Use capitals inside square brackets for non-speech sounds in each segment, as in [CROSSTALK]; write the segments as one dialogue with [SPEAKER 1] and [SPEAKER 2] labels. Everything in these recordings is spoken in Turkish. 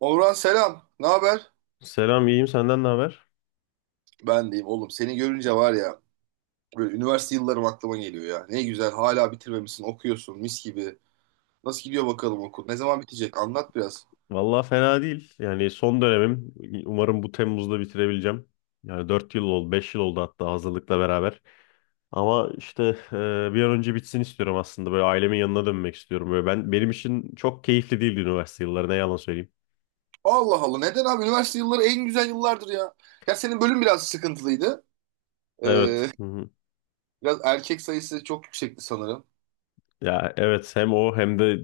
[SPEAKER 1] Orhan selam. Ne haber?
[SPEAKER 2] Selam, iyiyim. Senden ne haber?
[SPEAKER 1] Ben deyim oğlum. Seni görünce var ya böyle üniversite yıllarım aklıma geliyor ya. Ne güzel hala bitirmemişsin okuyorsun mis gibi. Nasıl gidiyor bakalım okul? Ne zaman bitecek? Anlat biraz.
[SPEAKER 2] Vallahi fena değil. Yani son dönemim. Umarım bu Temmuz'da bitirebileceğim. Yani 4 yıl oldu, 5 yıl oldu hatta hazırlıkla beraber. Ama işte bir an önce bitsin istiyorum aslında. Böyle ailemin yanına dönmek istiyorum. Böyle ben benim için çok keyifli değildi üniversite yılları. Ne yalan söyleyeyim.
[SPEAKER 1] Allah Allah neden abi? Üniversite yılları en güzel yıllardır ya. Ya senin bölüm biraz sıkıntılıydı.
[SPEAKER 2] Evet.
[SPEAKER 1] Ee,
[SPEAKER 2] Hı hı.
[SPEAKER 1] Biraz erkek sayısı çok yüksekti sanırım.
[SPEAKER 2] Ya evet, hem o hem de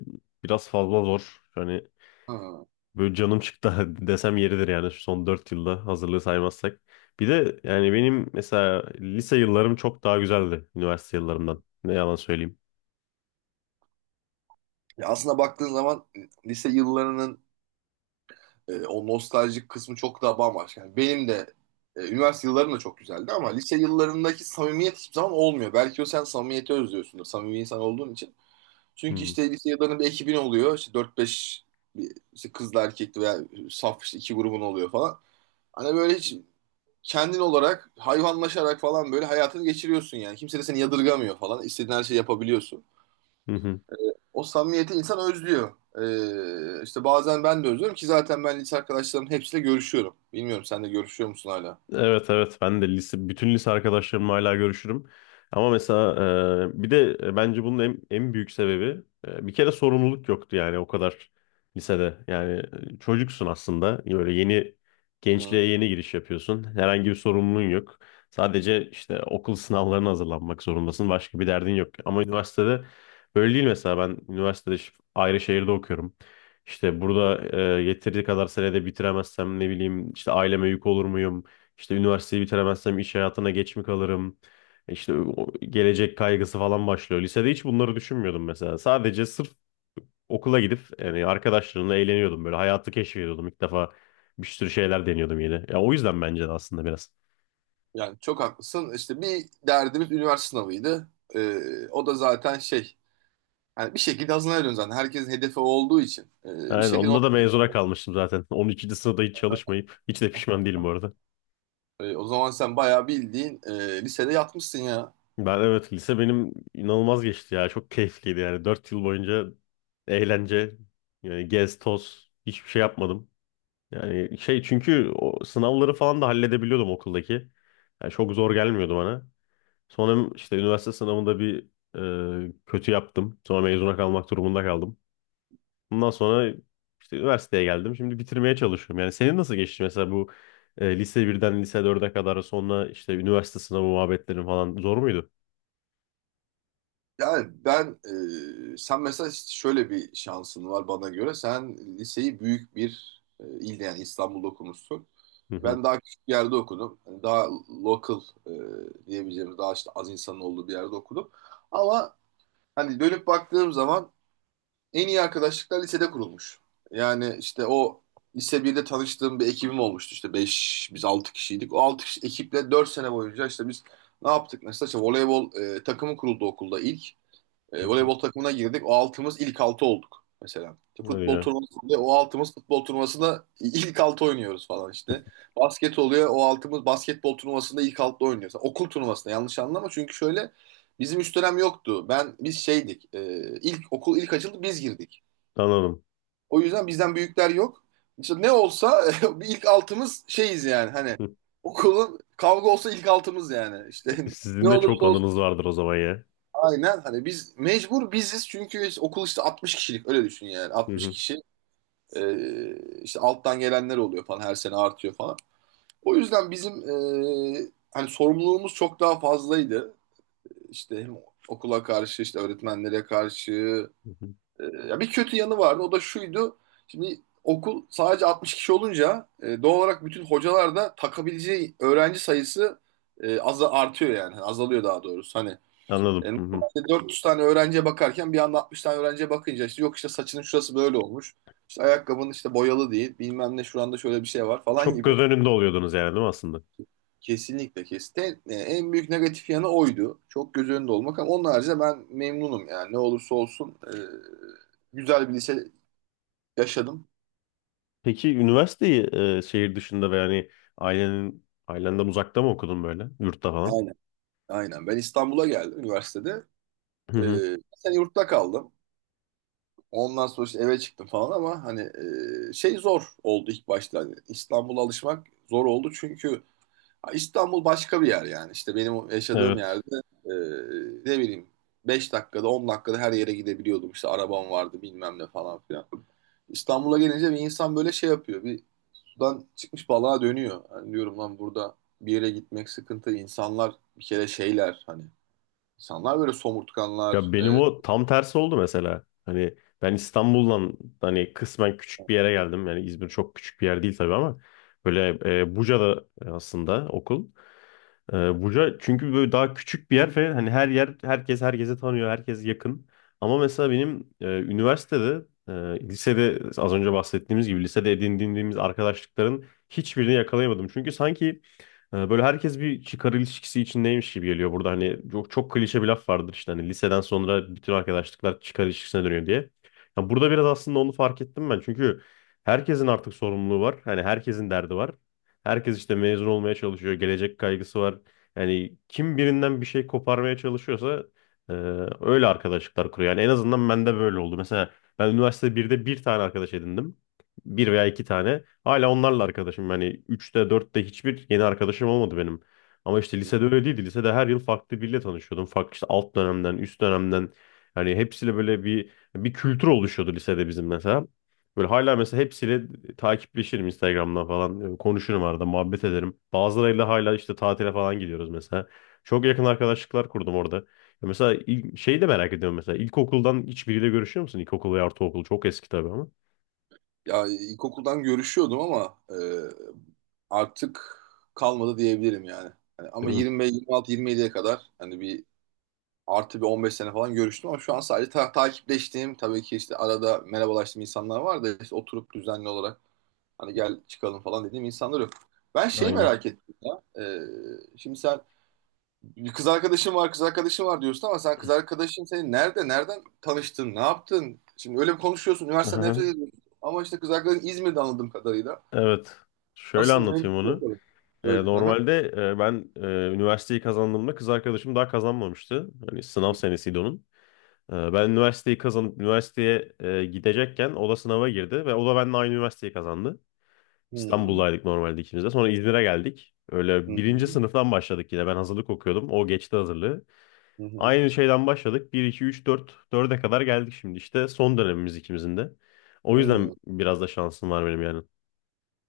[SPEAKER 2] biraz fazla zor. Hani
[SPEAKER 1] Ha.
[SPEAKER 2] böyle canım çıktı [LAUGHS] desem yeridir yani şu son 4 yılda hazırlığı saymazsak. Bir de yani benim mesela lise yıllarım çok daha güzeldi üniversite yıllarımdan. Ne yalan söyleyeyim.
[SPEAKER 1] Ya aslında baktığın zaman lise yıllarının o nostaljik kısmı çok daha bambaşka. Yani benim de üniversite yıllarım da çok güzeldi ama lise yıllarındaki samimiyet hiçbir zaman olmuyor. Belki o sen samimiyeti özlüyorsundur. Samimi insan olduğun için. Çünkü
[SPEAKER 2] Hmm.
[SPEAKER 1] işte lise yıllarında bir ekibin oluyor. İşte dört beş işte kızla erkekli veya saf işte iki grubun oluyor falan. Hani böyle hiç kendin olarak hayvanlaşarak falan böyle hayatını geçiriyorsun yani. Kimse de seni yadırgamıyor falan. İstediğin her şeyi yapabiliyorsun.
[SPEAKER 2] [LAUGHS]
[SPEAKER 1] O samimiyeti insan özlüyor. İşte bazen ben de özlüyorum ki zaten ben lise arkadaşlarımın hepsiyle görüşüyorum. Bilmiyorum sen de görüşüyor musun hala?
[SPEAKER 2] Evet, evet, ben de bütün lise arkadaşlarımla hala görüşürüm. Ama mesela bir de bence bunun en büyük sebebi bir kere sorumluluk yoktu yani o kadar lisede. Yani çocuksun aslında. Böyle yeni
[SPEAKER 1] Hı hı.
[SPEAKER 2] gençliğe yeni giriş yapıyorsun. Herhangi bir sorumluluğun yok. Sadece işte okul sınavlarına hazırlanmak zorundasın. Başka bir derdin yok. Ama üniversitede böyle değil mesela. Ben üniversitede ayrı şehirde okuyorum. İşte burada yeteri kadar senede bitiremezsem ne bileyim işte aileme yük olur muyum? İşte üniversiteyi bitiremezsem iş hayatına geç mi kalırım? İşte o gelecek kaygısı falan başlıyor. Lisede hiç bunları düşünmüyordum mesela. Sadece sırf okula gidip yani arkadaşlarımla eğleniyordum böyle. Hayatı keşfediyordum. İlk defa bir sürü şeyler deniyordum yeni. Ya o yüzden bence de aslında biraz.
[SPEAKER 1] Yani çok haklısın. İşte bir derdimiz üniversite sınavıydı. O da zaten şey. Yani bir şekilde hazırlanıyorsun zaten. Herkesin hedefi olduğu için. Bir
[SPEAKER 2] Yani
[SPEAKER 1] şekilde.
[SPEAKER 2] onda da mezuna kalmıştım zaten. [LAUGHS] 12. sınıfta hiç çalışmayıp hiç de pişman değilim bu arada.
[SPEAKER 1] E, o zaman sen bayağı bildiğin lisede yatmışsın ya.
[SPEAKER 2] Ben evet, lise benim inanılmaz geçti ya. Çok keyifliydi yani. 4 yıl boyunca eğlence, yani gez toz hiçbir şey yapmadım. Yani şey, çünkü o sınavları falan da halledebiliyordum okuldaki. Yani çok zor gelmiyordu bana. Sonra işte üniversite sınavında bir kötü yaptım. Sonra mezuna kalmak durumunda kaldım. Bundan sonra işte üniversiteye geldim. Şimdi bitirmeye çalışıyorum. Yani senin nasıl geçti mesela bu lise birden lise dörde kadar sonra işte üniversite sınavı muhabbetlerin falan zor muydu?
[SPEAKER 1] Yani ben, Sen mesela şöyle bir şansın var bana göre. Sen liseyi büyük bir ilde yani İstanbul'da okumuşsun.
[SPEAKER 2] Hı hı.
[SPEAKER 1] Ben daha küçük bir yerde okudum. Yani daha local diyebileceğimiz, daha işte az insanın olduğu bir yerde okudum. Ama hani dönüp baktığım zaman en iyi arkadaşlıklar lisede kurulmuş. Yani işte o lise birde tanıştığım bir ekibim olmuştu işte 5 biz 6 kişiydik. O 6 kişi ekiple 4 sene boyunca işte biz ne yaptık mesela işte voleybol takımı kuruldu okulda ilk.
[SPEAKER 2] Hı
[SPEAKER 1] E,
[SPEAKER 2] hı.
[SPEAKER 1] voleybol takımına girdik. O altımız ilk altı olduk mesela. İşte
[SPEAKER 2] Öyle
[SPEAKER 1] futbol
[SPEAKER 2] ya.
[SPEAKER 1] turnuvası oluyor. O altımız futbol turnuvasında ilk altı oynuyoruz falan işte. Basket oluyor. O altımız basketbol turnuvasında ilk altı oynuyoruz. Okul turnuvasında yanlış anlama. Çünkü şöyle bizim üst dönem yoktu. Ben biz şeydik. E, ilk okul ilk açıldı biz girdik.
[SPEAKER 2] Anladım.
[SPEAKER 1] O yüzden bizden büyükler yok. İşte ne olsa [LAUGHS] bir ilk altımız şeyiz yani hani
[SPEAKER 2] [LAUGHS]
[SPEAKER 1] okulun kavga olsa ilk altımız yani. İşte [LAUGHS] ne
[SPEAKER 2] Sizin de çok
[SPEAKER 1] olursa.
[SPEAKER 2] anınız vardır o zaman ya.
[SPEAKER 1] Aynen hani biz mecbur biziz okul işte 60 kişilik öyle düşün yani
[SPEAKER 2] Hı
[SPEAKER 1] 60
[SPEAKER 2] hı.
[SPEAKER 1] kişi. Ee, işte alttan gelenler oluyor falan her sene artıyor falan. O yüzden bizim hani sorumluluğumuz çok daha fazlaydı. İşte hem okula karşı işte öğretmenlere karşı.
[SPEAKER 2] Hı hı.
[SPEAKER 1] Ya bir kötü yanı vardı o da şuydu. Şimdi okul sadece 60 kişi olunca doğal olarak bütün hocalar da takabileceği öğrenci sayısı az artıyor yani. Hani azalıyor daha doğrusu hani. E,
[SPEAKER 2] Anladım. Hı hı.
[SPEAKER 1] normalde 400 tane öğrenciye bakarken bir anda 60 tane öğrenciye bakınca işte yok işte saçının şurası böyle olmuş. İşte ayakkabının işte boyalı değil. Bilmem ne şuranda şöyle bir şey var falan
[SPEAKER 2] Çok göz
[SPEAKER 1] gibi.
[SPEAKER 2] önünde oluyordunuz yani değil mi aslında?
[SPEAKER 1] Kesinlikle kesin. E, en büyük negatif yanı oydu. Çok göz önünde olmak ama onun haricinde ben memnunum yani. Ne olursa olsun güzel bir lise yaşadım.
[SPEAKER 2] Peki üniversiteyi şehir dışında ve yani ailenden uzakta mı okudun böyle? Yurtta falan.
[SPEAKER 1] Aynen. Aynen. Ben İstanbul'a geldim üniversitede.
[SPEAKER 2] Hı
[SPEAKER 1] E,
[SPEAKER 2] hı.
[SPEAKER 1] bir sene yurtta kaldım. Ondan sonra işte eve çıktım falan ama hani şey zor oldu ilk başta. Hani İstanbul'a alışmak zor oldu çünkü İstanbul başka bir yer yani. İşte benim yaşadığım
[SPEAKER 2] Evet.
[SPEAKER 1] yerde e, ne bileyim 5 dakikada 10 dakikada her yere gidebiliyordum. İşte arabam vardı bilmem ne falan filan. İstanbul'a gelince bir insan böyle şey yapıyor. Bir sudan çıkmış balığa dönüyor. Yani diyorum lan burada bir yere gitmek sıkıntı. İnsanlar bir kere şeyler hani. İnsanlar böyle
[SPEAKER 2] Ya
[SPEAKER 1] somurtkanlar. E,
[SPEAKER 2] benim o tam tersi oldu mesela. Hani ben İstanbul'dan hani kısmen küçük bir yere geldim. Yani İzmir çok küçük bir yer değil tabii ama böyle Buca'da aslında okul. Buca çünkü böyle daha küçük bir yer ve hani her yer, herkes herkese tanıyor, herkes yakın. Ama mesela benim üniversitede, e, lisede az önce bahsettiğimiz gibi lisede edindiğimiz arkadaşlıkların hiçbirini yakalayamadım. Çünkü sanki böyle herkes bir çıkar ilişkisi içindeymiş gibi geliyor burada. Hani çok, çok klişe bir laf vardır işte hani liseden sonra bütün arkadaşlıklar çıkar ilişkisine dönüyor diye. Ya burada biraz aslında onu fark ettim ben. Çünkü herkesin artık sorumluluğu var. Hani herkesin derdi var. Herkes işte mezun olmaya çalışıyor. Gelecek kaygısı var. Yani kim birinden bir şey koparmaya çalışıyorsa e, öyle arkadaşlıklar kuruyor. Yani en azından bende böyle oldu. Mesela ben üniversite 1'de bir tane arkadaş edindim. Bir veya iki tane. Hala onlarla arkadaşım. Yani üçte dörtte hiçbir yeni arkadaşım olmadı benim. Ama işte lisede öyle değildi. Lisede her yıl farklı biriyle tanışıyordum. Farklı işte alt dönemden, üst dönemden. Yani hepsiyle böyle bir kültür oluşuyordu lisede bizim mesela. Böyle hala mesela hepsiyle takipleşirim Instagram'dan falan. Konuşurum arada, muhabbet ederim. Bazılarıyla hala işte tatile falan gidiyoruz mesela. Çok yakın arkadaşlıklar kurdum orada. Ya mesela şeyi de merak ediyorum mesela. İlkokuldan hiçbiriyle görüşüyor musun? İlkokul ve ortaokul çok eski tabii ama.
[SPEAKER 1] ya ilkokuldan görüşüyordum ama artık kalmadı diyebilirim yani. Hani ama
[SPEAKER 2] Değil mi?
[SPEAKER 1] 25, 26, 27'ye kadar hani bir artı bir 15 sene falan görüştüm ama şu an sadece takipleştiğim tabii ki işte arada merhabalaştığım insanlar var da işte oturup düzenli olarak hani gel çıkalım falan dediğim insanlar yok. Ben şeyi. Hmm.
[SPEAKER 2] Aynen.
[SPEAKER 1] Merak ettim ya. Şimdi sen bir kız arkadaşın var, kız arkadaşın var diyorsun ama sen kız arkadaşın seni nerede, nereden tanıştın, ne yaptın? Şimdi öyle bir konuşuyorsun, üniversiteden nefret
[SPEAKER 2] [LAUGHS]
[SPEAKER 1] ediyorsun. Ama işte kız arkadaşın İzmir'de anladığım kadarıyla.
[SPEAKER 2] Evet. Şöyle
[SPEAKER 1] Nasıl? Ne?
[SPEAKER 2] anlatayım onu.
[SPEAKER 1] Söyle. Hı hı.
[SPEAKER 2] Normalde ben üniversiteyi kazandığımda kız arkadaşım daha kazanmamıştı. Hani sınav senesiydi onun. Ben üniversiteyi kazanıp üniversiteye gidecekken o da sınava girdi ve o da benimle aynı üniversiteyi kazandı.
[SPEAKER 1] Hmm.
[SPEAKER 2] İstanbul'daydık normalde ikimiz de. Sonra İzmir'e geldik.
[SPEAKER 1] Hı
[SPEAKER 2] Öyle birinci
[SPEAKER 1] hı.
[SPEAKER 2] sınıftan başladık yine. Ben hazırlık okuyordum. O geçti hazırlığı.
[SPEAKER 1] Hı hı.
[SPEAKER 2] Aynı şeyden başladık. Bir 2 3 4 dörde kadar geldik şimdi. İşte son dönemimiz ikimizin de. O yüzden
[SPEAKER 1] Hmm.
[SPEAKER 2] biraz da şansım var benim yani.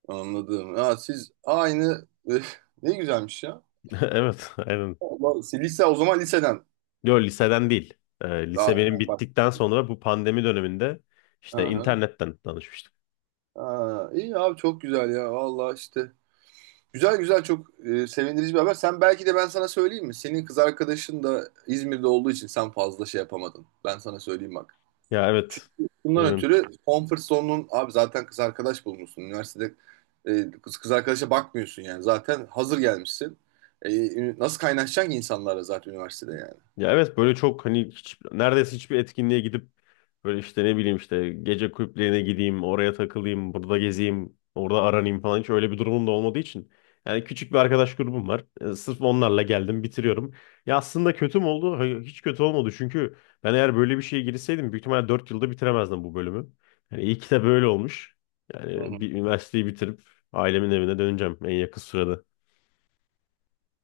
[SPEAKER 1] Anladım. Ya siz aynı [LAUGHS] ne güzelmiş ya.
[SPEAKER 2] [LAUGHS] Evet, aynen.
[SPEAKER 1] Allah, siz lise o zaman liseden.
[SPEAKER 2] Yok, liseden değil.
[SPEAKER 1] Aa,
[SPEAKER 2] Lise benim
[SPEAKER 1] ha, bak.
[SPEAKER 2] bittikten sonra bu pandemi döneminde işte
[SPEAKER 1] Aha.
[SPEAKER 2] internetten tanışmıştık.
[SPEAKER 1] Aa, iyi abi çok güzel ya. Vallahi işte. Güzel güzel çok sevindirici bir haber. Sen belki de ben sana söyleyeyim mi? Senin kız arkadaşın da İzmir'de olduğu için sen fazla şey yapamadın. Ben sana söyleyeyim bak.
[SPEAKER 2] Ya evet.
[SPEAKER 1] Çünkü bundan
[SPEAKER 2] Ee,
[SPEAKER 1] ötürü comfort zone'un abi zaten kız arkadaş bulmuşsun. Üniversitede kız arkadaşa bakmıyorsun yani. Zaten hazır gelmişsin. E, Nasıl kaynaşacaksın ki insanlarla zaten üniversitede
[SPEAKER 2] ya evet, böyle çok hani hiç, neredeyse hiçbir etkinliğe gidip böyle işte ne bileyim işte gece kulüplerine gideyim, oraya takılayım, burada gezeyim, orada aranayım falan hiç öyle bir durumum da olmadığı için. Yani küçük bir arkadaş grubum var. Sırf onlarla geldim, bitiriyorum. Ya aslında kötü mü oldu? Hayır, hiç kötü olmadı. Çünkü ben eğer böyle bir şeye girseydim büyük ihtimalle 4 yılda bitiremezdim bu bölümü. Yani iyi ki de böyle olmuş. Yani
[SPEAKER 1] yani?
[SPEAKER 2] bir üniversiteyi bitirip ailemin evine döneceğim en yakın sürede.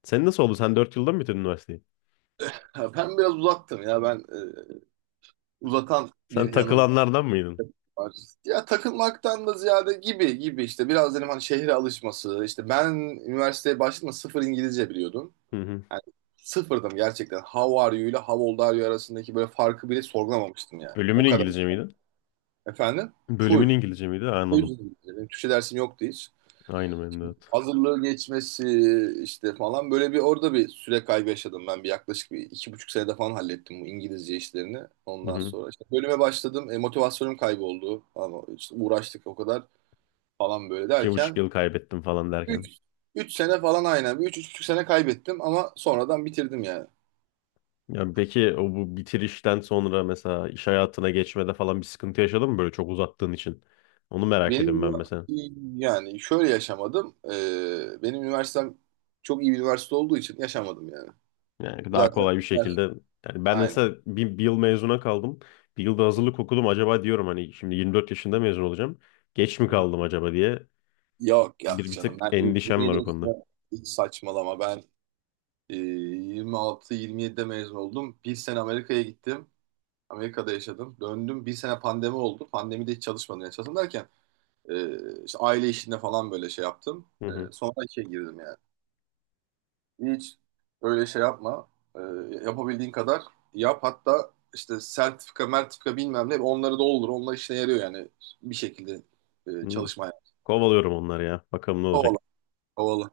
[SPEAKER 2] Sen nasıl oldu? Sen 4 yılda mı bitirdin üniversiteyi?
[SPEAKER 1] Ha, ben biraz uzaktım ya uzatan
[SPEAKER 2] Sen
[SPEAKER 1] bir yanım
[SPEAKER 2] takılanlardan mıydın?
[SPEAKER 1] var. Ya takılmaktan da ziyade gibi gibi işte biraz dedim hani şehre alışması işte ben üniversiteye başladığımda sıfır İngilizce biliyordum.
[SPEAKER 2] Hı hı.
[SPEAKER 1] Yani sıfırdım gerçekten. How are you ile how old are you arasındaki böyle farkı bile sorgulamamıştım yani.
[SPEAKER 2] Bölümün
[SPEAKER 1] O kadar.
[SPEAKER 2] İngilizce miydi?
[SPEAKER 1] Efendim?
[SPEAKER 2] Bölümün
[SPEAKER 1] Full.
[SPEAKER 2] İngilizce miydi? Ha,
[SPEAKER 1] Full
[SPEAKER 2] anladım.
[SPEAKER 1] İngilizce. Benim Türkçe dersim yoktu hiç.
[SPEAKER 2] Aynı benim de. Evet.
[SPEAKER 1] Hazırlığı geçmesi işte falan böyle bir orada bir süre kaybı yaşadım ben bir yaklaşık bir iki buçuk senede falan hallettim bu İngilizce işlerini
[SPEAKER 2] Hı
[SPEAKER 1] ondan
[SPEAKER 2] hı.
[SPEAKER 1] sonra işte bölüme başladım motivasyonum kayboldu ama işte uğraştık o kadar falan böyle
[SPEAKER 2] İki buçuk
[SPEAKER 1] derken
[SPEAKER 2] yıl kaybettim falan derken.
[SPEAKER 1] 3 3 sene falan aynen bir üç üç buçuk sene kaybettim ama sonradan bitirdim yani.
[SPEAKER 2] Ya peki o bu bitirişten sonra mesela iş hayatına geçmede falan bir sıkıntı yaşadın mı böyle çok uzattığın için? Onu merak ediyorum
[SPEAKER 1] Benim
[SPEAKER 2] ben mesela.
[SPEAKER 1] yani şöyle yaşamadım. E, benim üniversitem çok iyi bir üniversite olduğu için yaşamadım yani.
[SPEAKER 2] Yani daha
[SPEAKER 1] Zaten
[SPEAKER 2] kolay bir şekilde.
[SPEAKER 1] üniversite-
[SPEAKER 2] Yani ben
[SPEAKER 1] aynen.
[SPEAKER 2] mesela bir yıl mezuna kaldım. Bir yılda hazırlık okudum. Acaba diyorum hani şimdi 24 yaşında mezun olacağım. Geç mi kaldım acaba diye.
[SPEAKER 1] Yok yok
[SPEAKER 2] Bir
[SPEAKER 1] canım
[SPEAKER 2] tık
[SPEAKER 1] ben
[SPEAKER 2] endişem var
[SPEAKER 1] 27
[SPEAKER 2] o konuda.
[SPEAKER 1] yaşında hiç saçmalama ben 26-27'de mezun oldum. Bir sene Amerika'ya gittim. Amerika'da yaşadım. Döndüm bir sene pandemi oldu. Pandemide hiç çalışmadım. Yani çalışmadım derken işte aile işinde falan böyle şey yaptım.
[SPEAKER 2] Hı
[SPEAKER 1] E,
[SPEAKER 2] hı.
[SPEAKER 1] sonra işe girdim yani. Hiç öyle şey yapma. E, Yapabildiğin kadar yap. Hatta işte sertifika mertifika bilmem ne onları da olur. Onlar işine yarıyor yani bir şekilde
[SPEAKER 2] Hı.
[SPEAKER 1] çalışmaya.
[SPEAKER 2] Kovalıyorum onları ya. Bakalım ne olacak.
[SPEAKER 1] Kovala. Kovala.